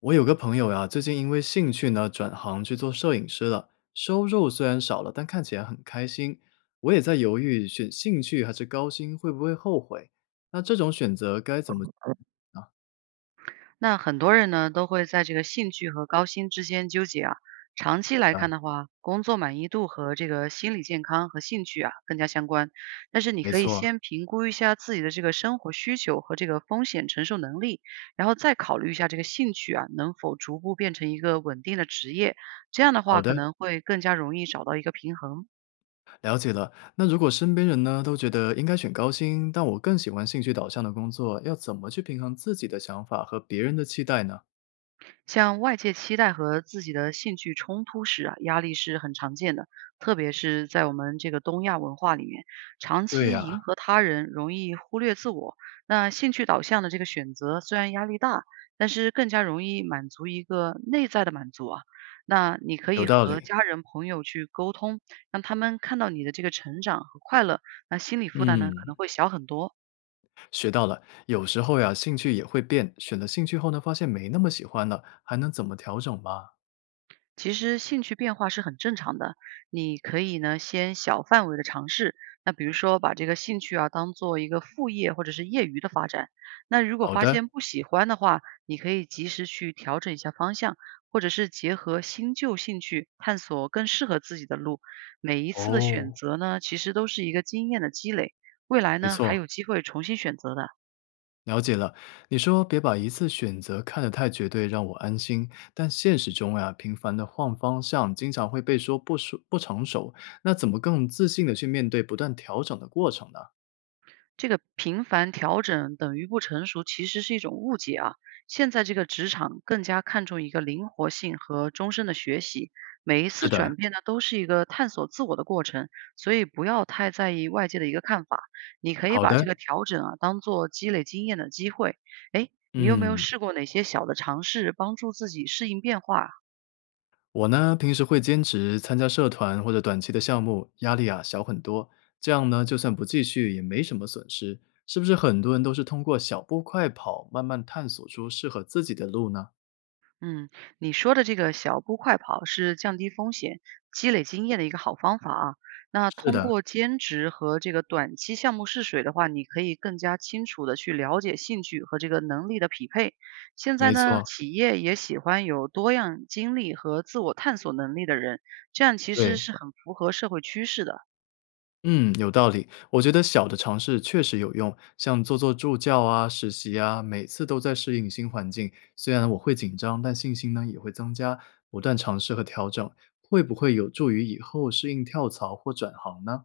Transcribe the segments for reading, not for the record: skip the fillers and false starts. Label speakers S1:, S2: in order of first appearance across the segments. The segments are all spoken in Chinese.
S1: 我有个朋友呀，最近因为兴趣呢，转行去做摄影师了，收入虽然少了，但看起来很开心。我也在犹豫，选兴趣还是高薪，会不会后悔？那这种选择该怎么？
S2: 那很多人呢，都会在这个兴趣和高薪之间纠结啊。长期来看的话，工作满意度和这个心理健康和兴趣啊更加相关。但是你
S1: 没
S2: 可以
S1: 错，
S2: 先评估一下自己的这个生活需求和这个风险承受能力，然后再考虑一下这个兴趣啊能否逐步变成一个稳定的职业。这样的
S1: 好
S2: 话，可
S1: 的，
S2: 能会更加容易找到一个平衡。
S1: 了解了。那如果身边人呢，都觉得应该选高薪，但我更喜欢兴趣导向的工作，要怎么去平衡自己的想法和别人的期待呢？
S2: 像外界期待和自己的兴趣冲突时啊，压力是很常见的，特别是在我们这个东亚文化里面，长
S1: 对
S2: 期
S1: 呀，
S2: 迎合他人容易忽略自我。那兴趣导向的这个选择虽然压力大，但是更加容易满足一个内在的满足啊。那你可
S1: 有
S2: 以
S1: 道
S2: 和
S1: 理。
S2: 家人朋友去沟通，让他们看到你的这个成长和快乐，那心理负担呢可
S1: 嗯。
S2: 能会小很多。
S1: 学到了，有时候呀，兴趣也会变。选了兴趣后呢，发现没那么喜欢了，还能怎么调整吗？
S2: 其实兴趣变化是很正常的，你可以呢先小范围的尝试，那比如说把这个兴趣啊当做一个副业或者是业余的发展。那如果
S1: 好
S2: 发
S1: 的，
S2: 现不喜欢的话，你可以及时去调整一下方向，或者是结合新旧兴趣探索更适合自己的路。每一次的选
S1: 哦，
S2: 择呢，其实都是一个经验的积累，未来
S1: 没
S2: 呢还有
S1: 错，
S2: 机会重新选择的。
S1: 了解了。你说别把一次选择看得太绝对，让我安心。但现实中呀，频繁的换方向，经常会被说不熟不成熟。那怎么更自信的去面对不断调整的过程呢？
S2: 这个频繁调整等于不成熟，其实是一种误解啊。现在这个职场更加看重一个灵活性和终身的学习，每一
S1: 是
S2: 次转
S1: 的，
S2: 变呢都是一个探索自我的过程，所以不要太在意外界的一个看法。你可以
S1: 好
S2: 把这
S1: 的，
S2: 个调整啊当做积累经验的机会。诶，你有没有
S1: 嗯。
S2: 试过哪些小的尝试帮助自己适应变化啊？
S1: 我呢，平时会兼职参加社团或者短期的项目，压力啊小很多。这样呢，就算不继续也没什么损失，是不是很多人都是通过小步快跑，慢慢探索出适合自己的路呢？
S2: 嗯，你说的这个小步快跑是降低风险、积累经验的一个好方法啊。那
S1: 是
S2: 通
S1: 的，
S2: 过兼职和这个短期项目试水的话，你可以更加清楚的去了解兴趣和这个能力的匹配。现在
S1: 没
S2: 呢，
S1: 错，
S2: 企业也喜欢有多样经历和自我探索能力的人，这样其实
S1: 对，
S2: 是很符合社会趋势的。
S1: 嗯，有道理。我觉得小的尝试确实有用，像做做助教啊、实习啊，每次都在适应新环境。虽然我会紧张，但信心呢也会增加。不断尝试和调整，会不会有助于以后适应跳槽或转行呢？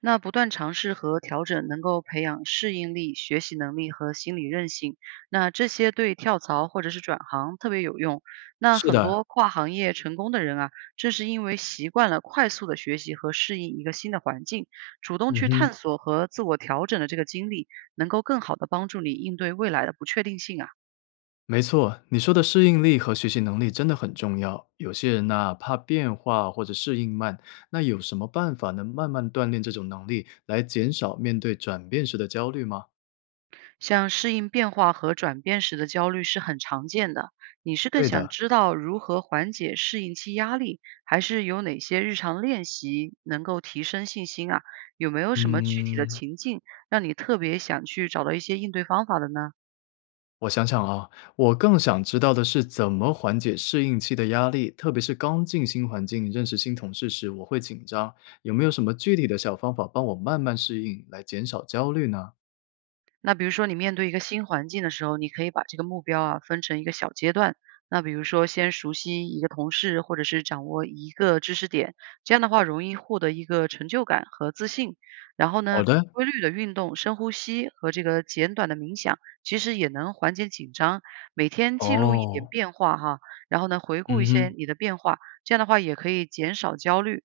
S2: 那不断尝试和调整，能够培养适应力、学习能力和心理韧性。那这些对跳槽或者是转行特别有用。那
S1: 是
S2: 很
S1: 的，
S2: 多跨行业成功的人啊，正是因为习惯了快速的学习和适应一个新的环境，主动
S1: 嗯
S2: 去
S1: 哼，
S2: 探索和自我调整的这个经历，能够更好的帮助你应对未来的不确定性啊。
S1: 没错，你说的适应力和学习能力真的很重要。有些人呐，怕变化或者适应慢，那有什么办法能慢慢锻炼这种能力，来减少面对转变时的焦虑吗？
S2: 像适应变化和转变时的焦虑是很常见的。你是更
S1: 对
S2: 想
S1: 的，
S2: 知道如何缓解适应期压力，还是有哪些日常练习能够提升信心啊？有没有什么具体的
S1: 嗯，
S2: 情境让你特别想去找到一些应对方法的呢？
S1: 我想想啊，我更想知道的是怎么缓解适应期的压力，特别是刚进新环境、认识新同事时，我会紧张。有没有什么具体的小方法帮我慢慢适应，来减少焦虑呢？
S2: 那比如说你面对一个新环境的时候，你可以把这个目标啊分成一个小阶段。那比如说，先熟悉一个同事，或者是掌握一个知识点，这样的话容易获得一个成就感和自信。然后
S1: 好
S2: 呢，
S1: 的，
S2: 规律的运动、深呼吸和这个简短的冥想，其实也能缓解紧张。每天记录一点
S1: 哦，
S2: 变化哈，然后呢，回顾一
S1: 嗯
S2: 些
S1: 哼。
S2: 你的变化，这样的话也可以减少焦虑。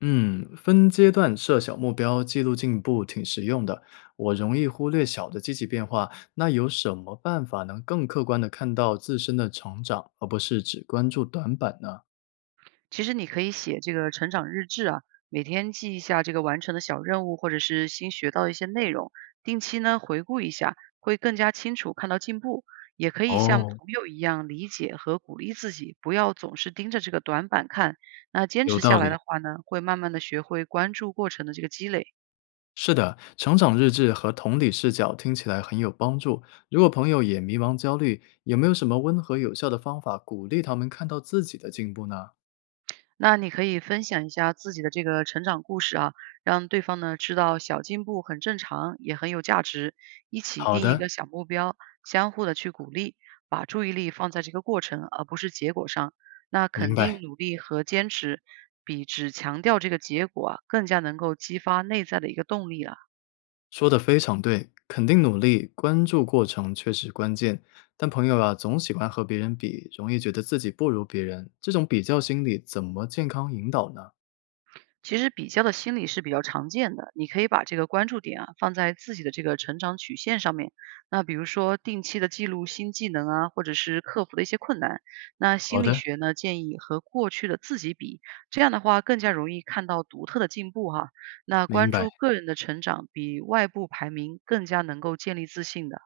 S1: 嗯，分阶段设小目标，记录进步挺实用的。我容易忽略小的积极变化，那有什么办法能更客观的看到自身的成长，而不是只关注短板呢？
S2: 其实你可以写这个成长日志啊，每天记一下这个完成的小任务，或者是新学到的一些内容，定期呢回顾一下，会更加清楚看到进步。也可以像
S1: 哦，
S2: 朋友一样理解和鼓励自己，不要总是盯着这个短板看。那坚
S1: 有
S2: 持
S1: 道
S2: 下来
S1: 理。
S2: 的话呢，会慢慢的学会关注过程的这个积累。
S1: 是的，成长日志和同理视角听起来很有帮助。如果朋友也迷茫焦虑，有没有什么温和有效的方法鼓励他们看到自己的进步呢？
S2: 那你可以分享一下自己的这个成长故事啊，让对方呢知道小进步很正常，也很有价值。一起
S1: 好
S2: 定一
S1: 的，
S2: 个小目标，相互的去鼓励，把注意力放在这个过程而不是结果上。那
S1: 明
S2: 肯定
S1: 白。
S2: 努力和坚持，比只强调这个结果啊，更加能够激发内在的一个动力了。
S1: 说的非常对，肯定努力，关注过程确实关键。但朋友啊，总喜欢和别人比，容易觉得自己不如别人，这种比较心理怎么健康引导呢？
S2: 其实比较的心理是比较常见的，你可以把这个关注点啊放在自己的这个成长曲线上面。那比如说定期的记录新技能啊，或者是克服的一些困难。那
S1: 好
S2: 心理
S1: 的，
S2: 学呢建议和过去的自己比，这样的话更加容易看到独特的进步哈。那
S1: 明
S2: 关
S1: 白。
S2: 注个人的成长，比外部排名更加能够建立自信的。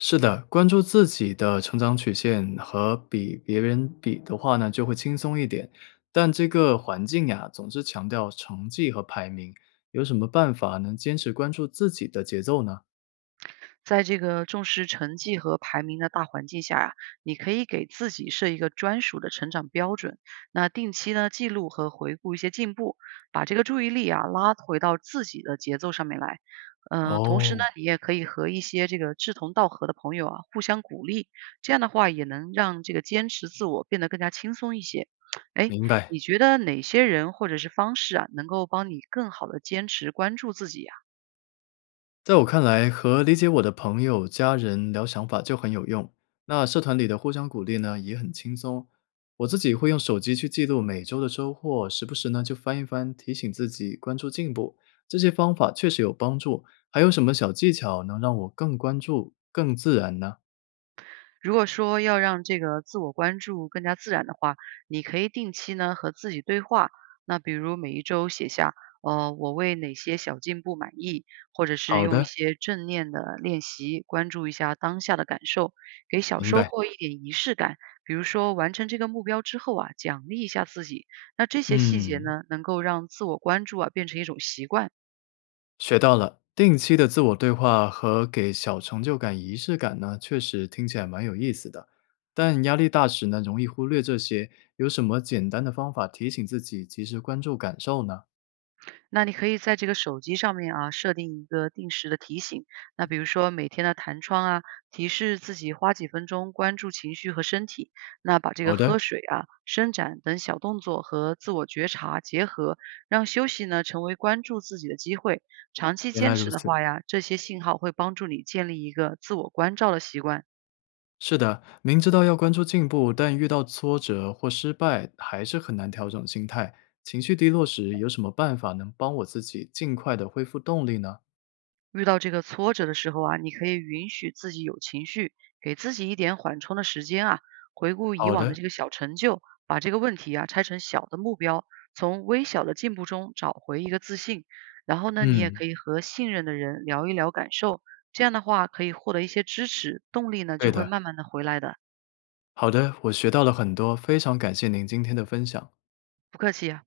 S1: 是的，关注自己的成长曲线和比别人比的话呢，就会轻松一点。但这个环境呀，总是强调成绩和排名，有什么办法能坚持关注自己的节奏呢？
S2: 在这个重视成绩和排名的大环境下呀，你可以给自己设一个专属的成长标准。那定期呢记录和回顾一些进步，把这个注意力啊拉回到自己的节奏上面来。嗯、同时呢，
S1: 哦，
S2: 你也可以和一些这个志同道合的朋友啊互相鼓励，这样的话也能让这个坚持自我变得更加轻松一些。哎，
S1: 明白。
S2: 你觉得哪些人或者是方式啊，能够帮你更好的坚持关注自己呀？
S1: 在我看来，和理解我的朋友、家人聊想法就很有用。那社团里的互相鼓励呢，也很轻松。我自己会用手机去记录每周的收获，时不时呢就翻一翻，提醒自己关注进步。这些方法确实有帮助。还有什么小技巧能让我更关注、更自然呢？
S2: 如果说要让这个自我关注更加自然的话，你可以定期呢和自己对话。那比如每一周写下，我为哪些小进步满意，或者是
S1: 好
S2: 用一
S1: 的，
S2: 些正念的练习，关注一下当下的感受，给小
S1: 明
S2: 收
S1: 白。
S2: 获一点仪式感。比如说完成这个目标之后啊，奖励一下自己。那这些细节
S1: 嗯。
S2: 呢，能够让自我关注啊变成一种习惯。
S1: 学到了，定期的自我对话和给小成就感仪式感呢，确实听起来蛮有意思的。但压力大时呢，容易忽略这些，有什么简单的方法提醒自己及时关注感受呢？
S2: 那你可以在这个手机上面啊，设定一个定时的提醒。那比如说每天的弹窗啊，提示自己花几分钟关注情绪和身体。那把这个
S1: 好的，
S2: 喝水啊、伸展等小动作和自我觉察结合，让休息呢成为关注自己的机会。长期
S1: 原来
S2: 坚
S1: 如
S2: 持的
S1: 此。
S2: 话呀，这些信号会帮助你建立一个自我关照的习惯。
S1: 是的，明知道要关注进步，但遇到挫折或失败，还是很难调整心态。情绪低落时，有什么办法能帮我自己尽快的恢复动力呢？
S2: 遇到这个挫折的时候啊，你可以允许自己有情绪，给自己一点缓冲的时间啊。回顾以
S1: 好
S2: 往的
S1: 的，
S2: 这个小成就，把这个问题啊拆成小的目标，从微小的进步中找回一个自信。然后呢，你也
S1: 嗯，
S2: 可以和信任的人聊一聊感受，这样的话可以获得一些支持，动力呢
S1: 对
S2: 就会
S1: 的，
S2: 慢慢的回来的。
S1: 好的，我学到了很多，非常感谢您今天的分享。
S2: 不客气啊。